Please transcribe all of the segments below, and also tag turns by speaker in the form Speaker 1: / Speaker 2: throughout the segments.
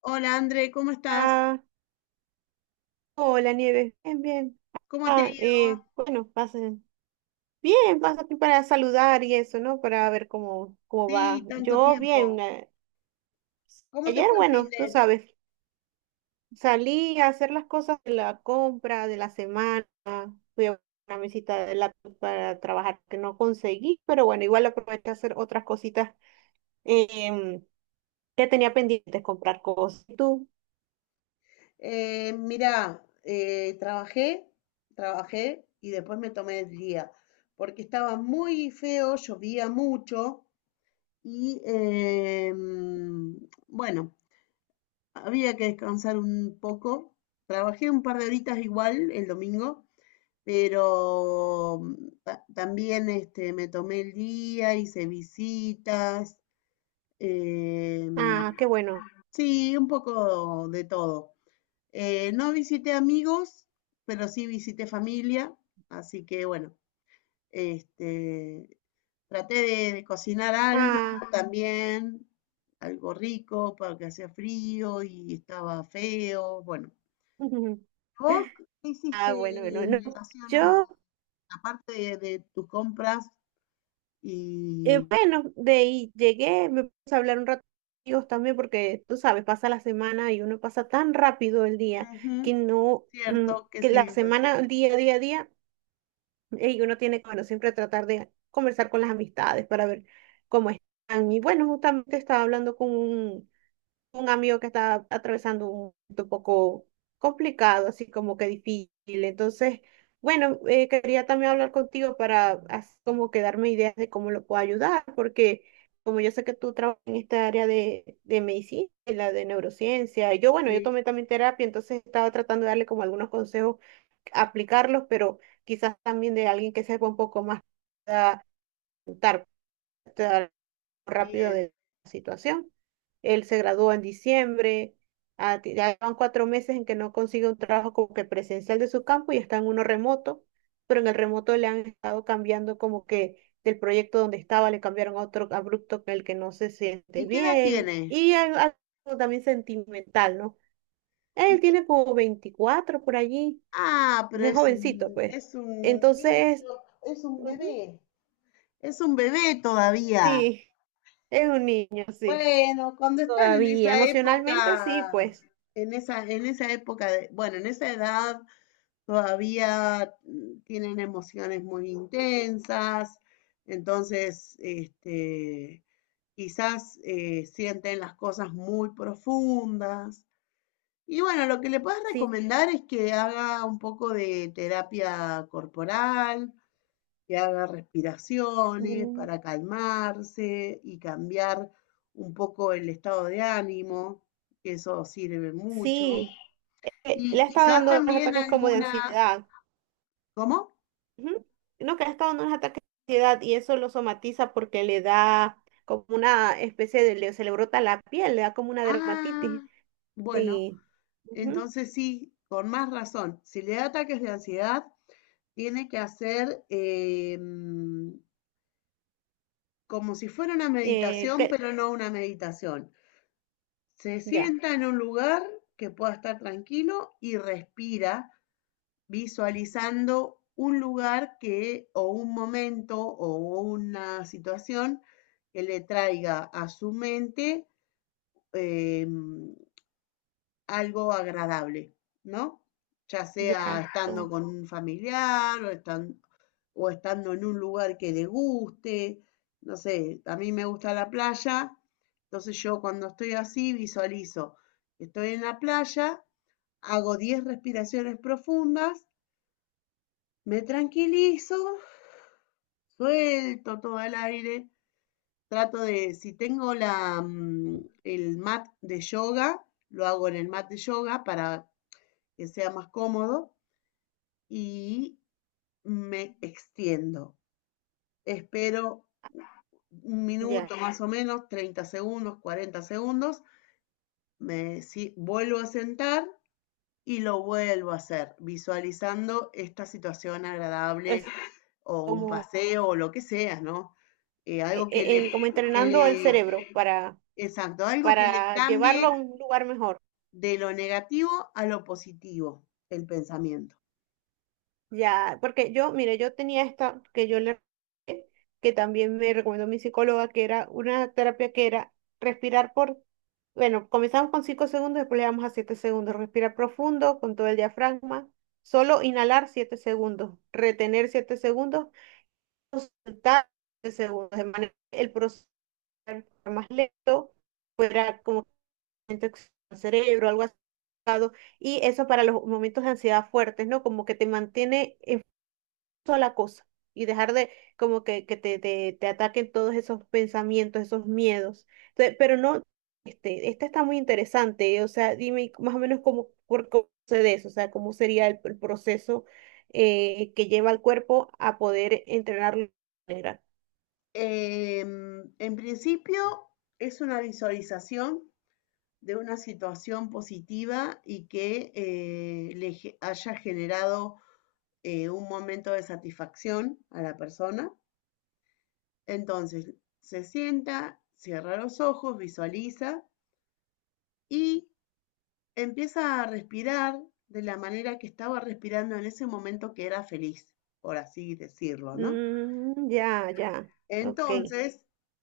Speaker 1: Hola André, ¿cómo estás?
Speaker 2: Ah, hola Nieves, bien, bien.
Speaker 1: ¿Cómo te ha
Speaker 2: Ah,
Speaker 1: ido?
Speaker 2: bueno, pasen. Bien, pasa aquí para saludar y eso, ¿no? Para ver cómo va.
Speaker 1: Sí, tanto
Speaker 2: Yo bien.
Speaker 1: tiempo. ¿Cómo te
Speaker 2: Ayer,
Speaker 1: fue el fin
Speaker 2: bueno, tú
Speaker 1: de?
Speaker 2: sabes, salí a hacer las cosas de la compra de la semana. Fui a una mesita de laptop para trabajar que no conseguí, pero bueno, igual aproveché a hacer otras cositas em, que tenía pendientes, comprar cosas. ¿Y tú?
Speaker 1: Eh, mirá, eh, trabajé, trabajé y después me tomé el día, porque estaba muy feo, llovía mucho y bueno, había que descansar un poco. Trabajé un par de horitas igual el domingo, pero también este, me tomé el día, hice visitas. Eh,
Speaker 2: Ah, qué bueno.
Speaker 1: sí, un poco de todo. No visité amigos, pero sí visité familia, así que bueno, este, traté de cocinar algo
Speaker 2: Ah,
Speaker 1: también, algo rico, porque hacía frío y estaba feo, bueno. ¿Vos qué
Speaker 2: ah, bueno,
Speaker 1: hiciste
Speaker 2: bueno,
Speaker 1: en
Speaker 2: no.
Speaker 1: relación
Speaker 2: Yo
Speaker 1: a la parte de tus compras y...
Speaker 2: Bueno, de ahí llegué, me puse a hablar un rato con ellos también porque tú sabes, pasa la semana y uno pasa tan rápido el día
Speaker 1: Ujú,
Speaker 2: que no,
Speaker 1: cierto que
Speaker 2: que la
Speaker 1: sí, es así.
Speaker 2: semana, el día, día, día, y uno tiene que, bueno, siempre tratar de conversar con las amistades para ver cómo están. Y bueno, justamente estaba hablando con un amigo que está atravesando un momento un poco complicado, así como que difícil. Entonces, bueno, quería también hablar contigo para así como que darme ideas de cómo lo puedo ayudar, porque como yo sé que tú trabajas en esta área de medicina, en la de neurociencia, y yo, bueno, yo
Speaker 1: Sí,
Speaker 2: tomé también terapia, entonces estaba tratando de darle como algunos consejos, aplicarlos, pero quizás también de alguien que sepa un poco más rápido
Speaker 1: bien.
Speaker 2: de la situación. Él se graduó en diciembre, ah, ya van 4 meses en que no consigue un trabajo como que presencial de su campo y está en uno remoto, pero en el remoto le han estado cambiando como que del proyecto donde estaba le cambiaron a otro abrupto con el que no se siente
Speaker 1: ¿Y qué edad
Speaker 2: bien
Speaker 1: tiene?
Speaker 2: y algo también sentimental, ¿no?
Speaker 1: Y
Speaker 2: Él
Speaker 1: que,
Speaker 2: tiene como 24 por allí,
Speaker 1: ah, pero
Speaker 2: es
Speaker 1: es
Speaker 2: jovencito, pues.
Speaker 1: es un
Speaker 2: Entonces,
Speaker 1: niño, es un
Speaker 2: ujú,
Speaker 1: bebé, es un bebé todavía.
Speaker 2: sí, es un niño, sí.
Speaker 1: Bueno, cuando están en
Speaker 2: Todavía,
Speaker 1: esa
Speaker 2: emocionalmente sí,
Speaker 1: época,
Speaker 2: pues.
Speaker 1: en esa época de, bueno, en esa edad todavía tienen emociones muy intensas, entonces, este, quizás sienten las cosas muy profundas. Y bueno, lo que le puedes
Speaker 2: Sí.
Speaker 1: recomendar es que haga un poco de terapia corporal, que haga respiraciones
Speaker 2: Mm.
Speaker 1: para calmarse y cambiar un poco el estado de ánimo, que eso sirve mucho.
Speaker 2: Sí. Le
Speaker 1: Y
Speaker 2: ha estado
Speaker 1: quizás
Speaker 2: dando unos
Speaker 1: también
Speaker 2: ataques como de
Speaker 1: alguna,
Speaker 2: ansiedad.
Speaker 1: ¿cómo?
Speaker 2: Ujú. No, que le ha estado dando unos ataques de ansiedad y eso lo somatiza porque le da como una especie de, se le brota la piel, le da como una dermatitis.
Speaker 1: Ah, bueno,
Speaker 2: Sí. Ujú.
Speaker 1: entonces sí, con más razón. Si le da ataques de ansiedad, tiene que hacer como si fuera una
Speaker 2: Eh,
Speaker 1: meditación,
Speaker 2: que-
Speaker 1: pero no una meditación. Se
Speaker 2: ya,
Speaker 1: sienta en un lugar que pueda estar tranquilo y respira visualizando un lugar que o un momento o una situación que le traiga a su mente eh, algo agradable, ¿no? Ya sea
Speaker 2: ya,
Speaker 1: estando con un familiar o estando en un lugar que le guste. No sé, a mí me gusta la playa, entonces yo cuando estoy así visualizo, estoy en la playa, hago 10 respiraciones profundas, me tranquilizo, suelto todo el aire, trato de, si tengo la, el mat de yoga, lo hago en el mat de yoga para que sea más cómodo y me extiendo. Espero un
Speaker 2: ya.
Speaker 1: minuto más o menos, 30 segundos, 40 segundos, me si- vuelvo a sentar y lo vuelvo a hacer, visualizando esta situación agradable
Speaker 2: Es
Speaker 1: o un
Speaker 2: como,
Speaker 1: paseo o lo que sea, ¿no? Algo
Speaker 2: como
Speaker 1: que
Speaker 2: entrenando el
Speaker 1: le,
Speaker 2: cerebro
Speaker 1: Exacto, algo que le
Speaker 2: para llevarlo
Speaker 1: cambie
Speaker 2: a un lugar mejor.
Speaker 1: de lo negativo a lo positivo, el pensamiento.
Speaker 2: Ya, porque yo, mire, yo tenía esta que yo le, que también me recomendó mi psicóloga, que era una terapia que era respirar por, bueno, comenzamos con 5 segundos, después le damos a 7 segundos, respirar profundo con todo el diafragma, solo inhalar 7 segundos, retener 7 segundos, soltar 7 segundos, de manera que el proceso fuera más lento, fuera como que el cerebro, algo así. Y eso para los momentos de ansiedad fuertes, ¿no? Como que te mantiene sola cosa y dejar de como que te ataquen todos esos pensamientos, esos miedos. Entonces, pero no, este, esta está muy interesante, o sea, dime más o menos cómo, por cómo sucede eso, o sea, cómo sería el proceso que lleva al cuerpo a poder entrenarlo de manera.
Speaker 1: En principio es una visualización de una situación positiva y que le haya generado un momento de satisfacción a la persona. Entonces se sienta, cierra los ojos, visualiza y empieza a respirar de la manera que estaba respirando en ese momento que era feliz, por así decirlo, ¿no?
Speaker 2: Mm, ya, ya, ok.
Speaker 1: Entonces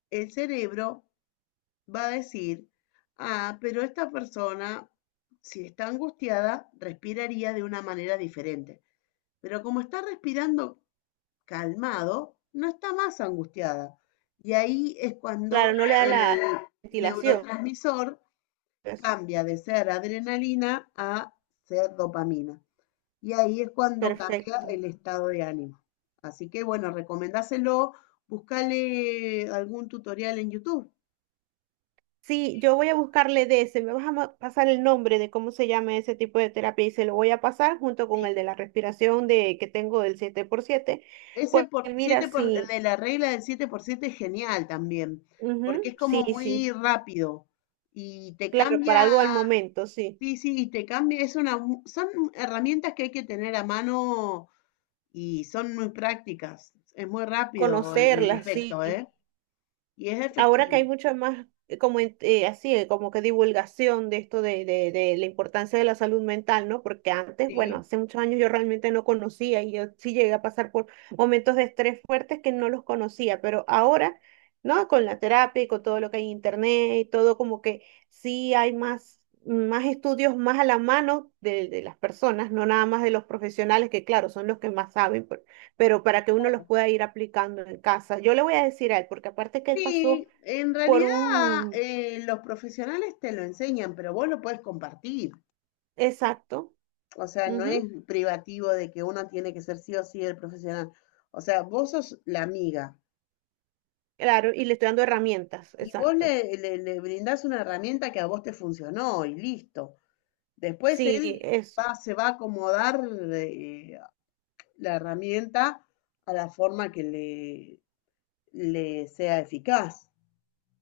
Speaker 1: el cerebro va a decir, ah, pero esta persona, si está angustiada, respiraría de una manera diferente. Pero como está respirando calmado, no está más angustiada. Y ahí es cuando
Speaker 2: Claro, no le da
Speaker 1: el
Speaker 2: la ventilación.
Speaker 1: neurotransmisor
Speaker 2: Pues,
Speaker 1: cambia de ser adrenalina a ser dopamina. Y ahí es cuando cambia
Speaker 2: perfecto.
Speaker 1: el estado de ánimo. Así que bueno, recomendáselo, búscale algún tutorial en YouTube.
Speaker 2: Sí, yo voy a buscarle de ese, me vas a pasar el nombre de cómo se llama ese tipo de terapia y se lo voy a pasar junto con
Speaker 1: Sí,
Speaker 2: el de la respiración de que tengo del 7 por 7.
Speaker 1: ese
Speaker 2: Porque
Speaker 1: por,
Speaker 2: mira,
Speaker 1: 7 por,
Speaker 2: sí,
Speaker 1: de la regla del 7 por 7 es genial también, porque
Speaker 2: ujú,
Speaker 1: es
Speaker 2: sí,
Speaker 1: como
Speaker 2: sí,
Speaker 1: muy rápido y te
Speaker 2: claro,
Speaker 1: cambia.
Speaker 2: para algo al momento, sí,
Speaker 1: Sí, sí, y te cambia, es una, son herramientas que hay que tener a mano y son muy prácticas. Es muy rápido el
Speaker 2: conocerla, sí,
Speaker 1: efecto, ¿eh? Y es
Speaker 2: ahora que hay
Speaker 1: efectivo,
Speaker 2: mucha más, como así, como que divulgación de esto de la importancia de la salud mental, ¿no? Porque antes, bueno,
Speaker 1: ¿sí?
Speaker 2: hace muchos años yo realmente no conocía y yo sí llegué a pasar por momentos de estrés fuertes que no los conocía, pero ahora, ¿no? Con la terapia y con todo lo que hay en internet y todo, como que sí hay más, más estudios más a la mano de las personas, no nada más de los profesionales, que claro, son los que más saben, pero para que uno los pueda ir aplicando en casa. Yo le voy a decir a él, porque aparte que él pasó
Speaker 1: Sí, en
Speaker 2: por
Speaker 1: realidad
Speaker 2: un,
Speaker 1: los profesionales te lo enseñan, pero vos lo puedes compartir.
Speaker 2: exacto,
Speaker 1: O sea, no es
Speaker 2: ujú,
Speaker 1: privativo de que uno tiene que ser sí o sí el profesional. O sea, vos sos la amiga
Speaker 2: claro, y le estoy dando herramientas,
Speaker 1: y vos
Speaker 2: exacto.
Speaker 1: le brindás una herramienta que a vos te funcionó y listo. Después
Speaker 2: Sí,
Speaker 1: él
Speaker 2: eso,
Speaker 1: se va a acomodar eh, la herramienta a la forma que le sea eficaz.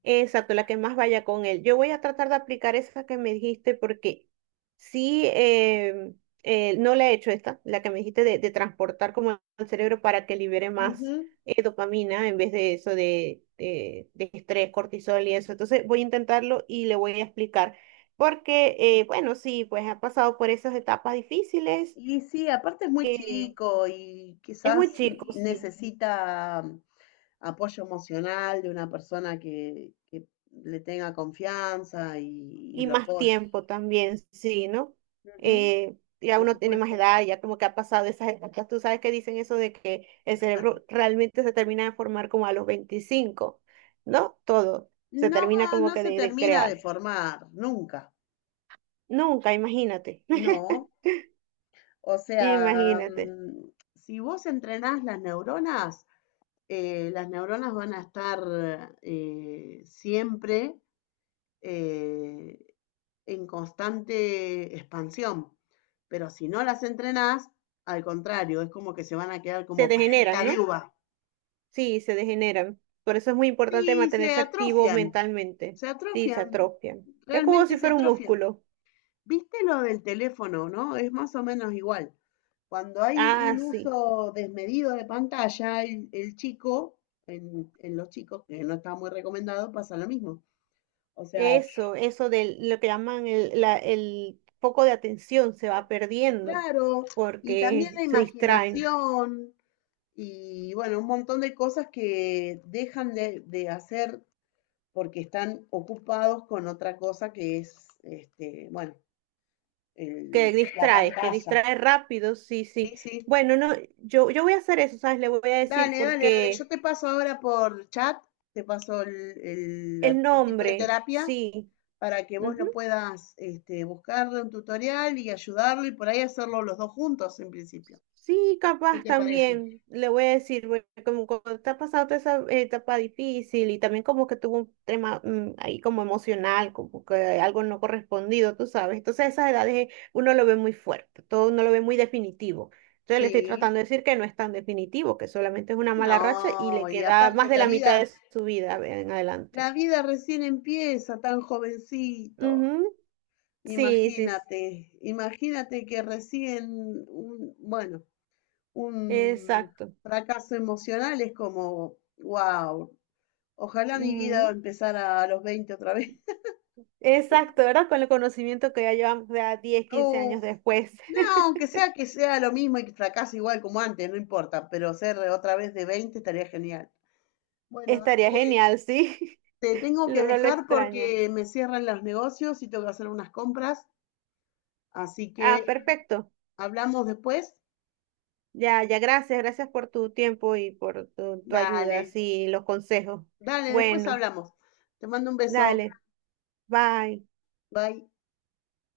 Speaker 2: exacto, la que más vaya con él. Yo voy a tratar de aplicar esa que me dijiste porque sí, no la he hecho esta, la que me dijiste de transportar como al cerebro para que libere
Speaker 1: Ujú.
Speaker 2: más dopamina en vez de eso de estrés, cortisol y eso. Entonces voy a intentarlo y le voy a explicar porque, bueno, sí, pues ha pasado por esas etapas difíciles
Speaker 1: Y sí, aparte es muy
Speaker 2: que
Speaker 1: chico y
Speaker 2: es muy
Speaker 1: quizás
Speaker 2: chico, sí.
Speaker 1: necesita apoyo emocional de una persona que le tenga confianza y
Speaker 2: Y
Speaker 1: lo
Speaker 2: más
Speaker 1: apoye.
Speaker 2: tiempo también, sí, ¿no?
Speaker 1: Ujú,
Speaker 2: Ya
Speaker 1: por
Speaker 2: uno tiene más
Speaker 1: supuesto.
Speaker 2: edad, ya como que ha pasado esas etapas. Tú sabes que dicen eso de que el cerebro realmente se termina de formar como a los 25, ¿no? Todo. Se
Speaker 1: No,
Speaker 2: termina como
Speaker 1: no
Speaker 2: que
Speaker 1: se
Speaker 2: de
Speaker 1: termina
Speaker 2: crear.
Speaker 1: de formar, nunca.
Speaker 2: Nunca, imagínate.
Speaker 1: No. O sea,
Speaker 2: Imagínate.
Speaker 1: si vos entrenás las neuronas van a estar siempre eh, en constante expansión. Pero si no las entrenás, al contrario, es como que se van a quedar
Speaker 2: Se
Speaker 1: como
Speaker 2: degeneran,
Speaker 1: pasita de
Speaker 2: ¿no?
Speaker 1: uva.
Speaker 2: Sí, se degeneran. Por eso es muy importante
Speaker 1: Sí, se
Speaker 2: mantenerse activo
Speaker 1: atrofian,
Speaker 2: mentalmente.
Speaker 1: se
Speaker 2: Sí, se
Speaker 1: atrofian,
Speaker 2: atrofian. Es como
Speaker 1: realmente
Speaker 2: si
Speaker 1: se
Speaker 2: fuera un
Speaker 1: atrofian.
Speaker 2: músculo.
Speaker 1: ¿Viste lo del teléfono, no? Es más o menos igual. Cuando hay
Speaker 2: Ah,
Speaker 1: un
Speaker 2: sí.
Speaker 1: uso desmedido de pantalla, el chico, en los chicos, que no está muy recomendado, pasa lo mismo. O sea,
Speaker 2: Eso de lo que llaman el foco de atención se va perdiendo
Speaker 1: claro, y también
Speaker 2: porque
Speaker 1: la
Speaker 2: se distraen.
Speaker 1: imaginación y bueno, un montón de cosas que dejan de hacer porque están ocupados con otra cosa que es, este, bueno, la
Speaker 2: Que
Speaker 1: pantalla.
Speaker 2: distrae rápido, sí, sí.
Speaker 1: Sí, sí.
Speaker 2: Bueno, no, yo voy a hacer eso, ¿sabes? Le voy a decir
Speaker 1: Dale, dale, dale. Yo
Speaker 2: porque
Speaker 1: te paso ahora por chat, te paso
Speaker 2: el
Speaker 1: el tipo de
Speaker 2: nombre,
Speaker 1: terapia
Speaker 2: sí.
Speaker 1: para que vos
Speaker 2: Ujú.
Speaker 1: lo puedas este, buscarle un tutorial y ayudarlo y por ahí hacerlo los dos juntos en principio.
Speaker 2: Sí,
Speaker 1: ¿Qué
Speaker 2: capaz
Speaker 1: te parece?
Speaker 2: también, le voy a decir, güey, como cuando está pasando toda esa etapa difícil y también como que tuvo un tema ahí como emocional, como que algo no correspondido, tú sabes. Entonces a esas edades uno lo ve muy fuerte, todo uno lo ve muy definitivo. Entonces le estoy
Speaker 1: Sí,
Speaker 2: tratando de decir que no es tan definitivo, que solamente es una mala racha y
Speaker 1: no,
Speaker 2: le
Speaker 1: y
Speaker 2: queda
Speaker 1: aparte
Speaker 2: más de la mitad de su vida en adelante.
Speaker 1: la vida recién empieza tan jovencito.
Speaker 2: Ujú. Sí, sí, sí,
Speaker 1: Imagínate, imagínate que recién un, bueno, un
Speaker 2: exacto.
Speaker 1: fracaso emocional es como, wow, ojalá mi vida empezara a los 20 otra vez.
Speaker 2: Exacto, ¿verdad? Con el conocimiento que ya llevamos ya diez, quince
Speaker 1: Oh,
Speaker 2: años después.
Speaker 1: no, aunque sea que sea lo mismo y que fracase igual como antes, no importa, pero ser otra vez de 20 estaría genial. Bueno,
Speaker 2: Estaría
Speaker 1: André,
Speaker 2: genial, sí.
Speaker 1: te tengo que
Speaker 2: No lo
Speaker 1: dejar
Speaker 2: extraña.
Speaker 1: porque me cierran los negocios y tengo que hacer unas compras, así
Speaker 2: Ah,
Speaker 1: que
Speaker 2: perfecto.
Speaker 1: hablamos después.
Speaker 2: Ya, ya, gracias, gracias por tu tiempo y por tu
Speaker 1: Dale,
Speaker 2: ayuda, sí, los consejos.
Speaker 1: dale, después
Speaker 2: Bueno,
Speaker 1: hablamos. Te mando un beso.
Speaker 2: dale, bye.
Speaker 1: Bye.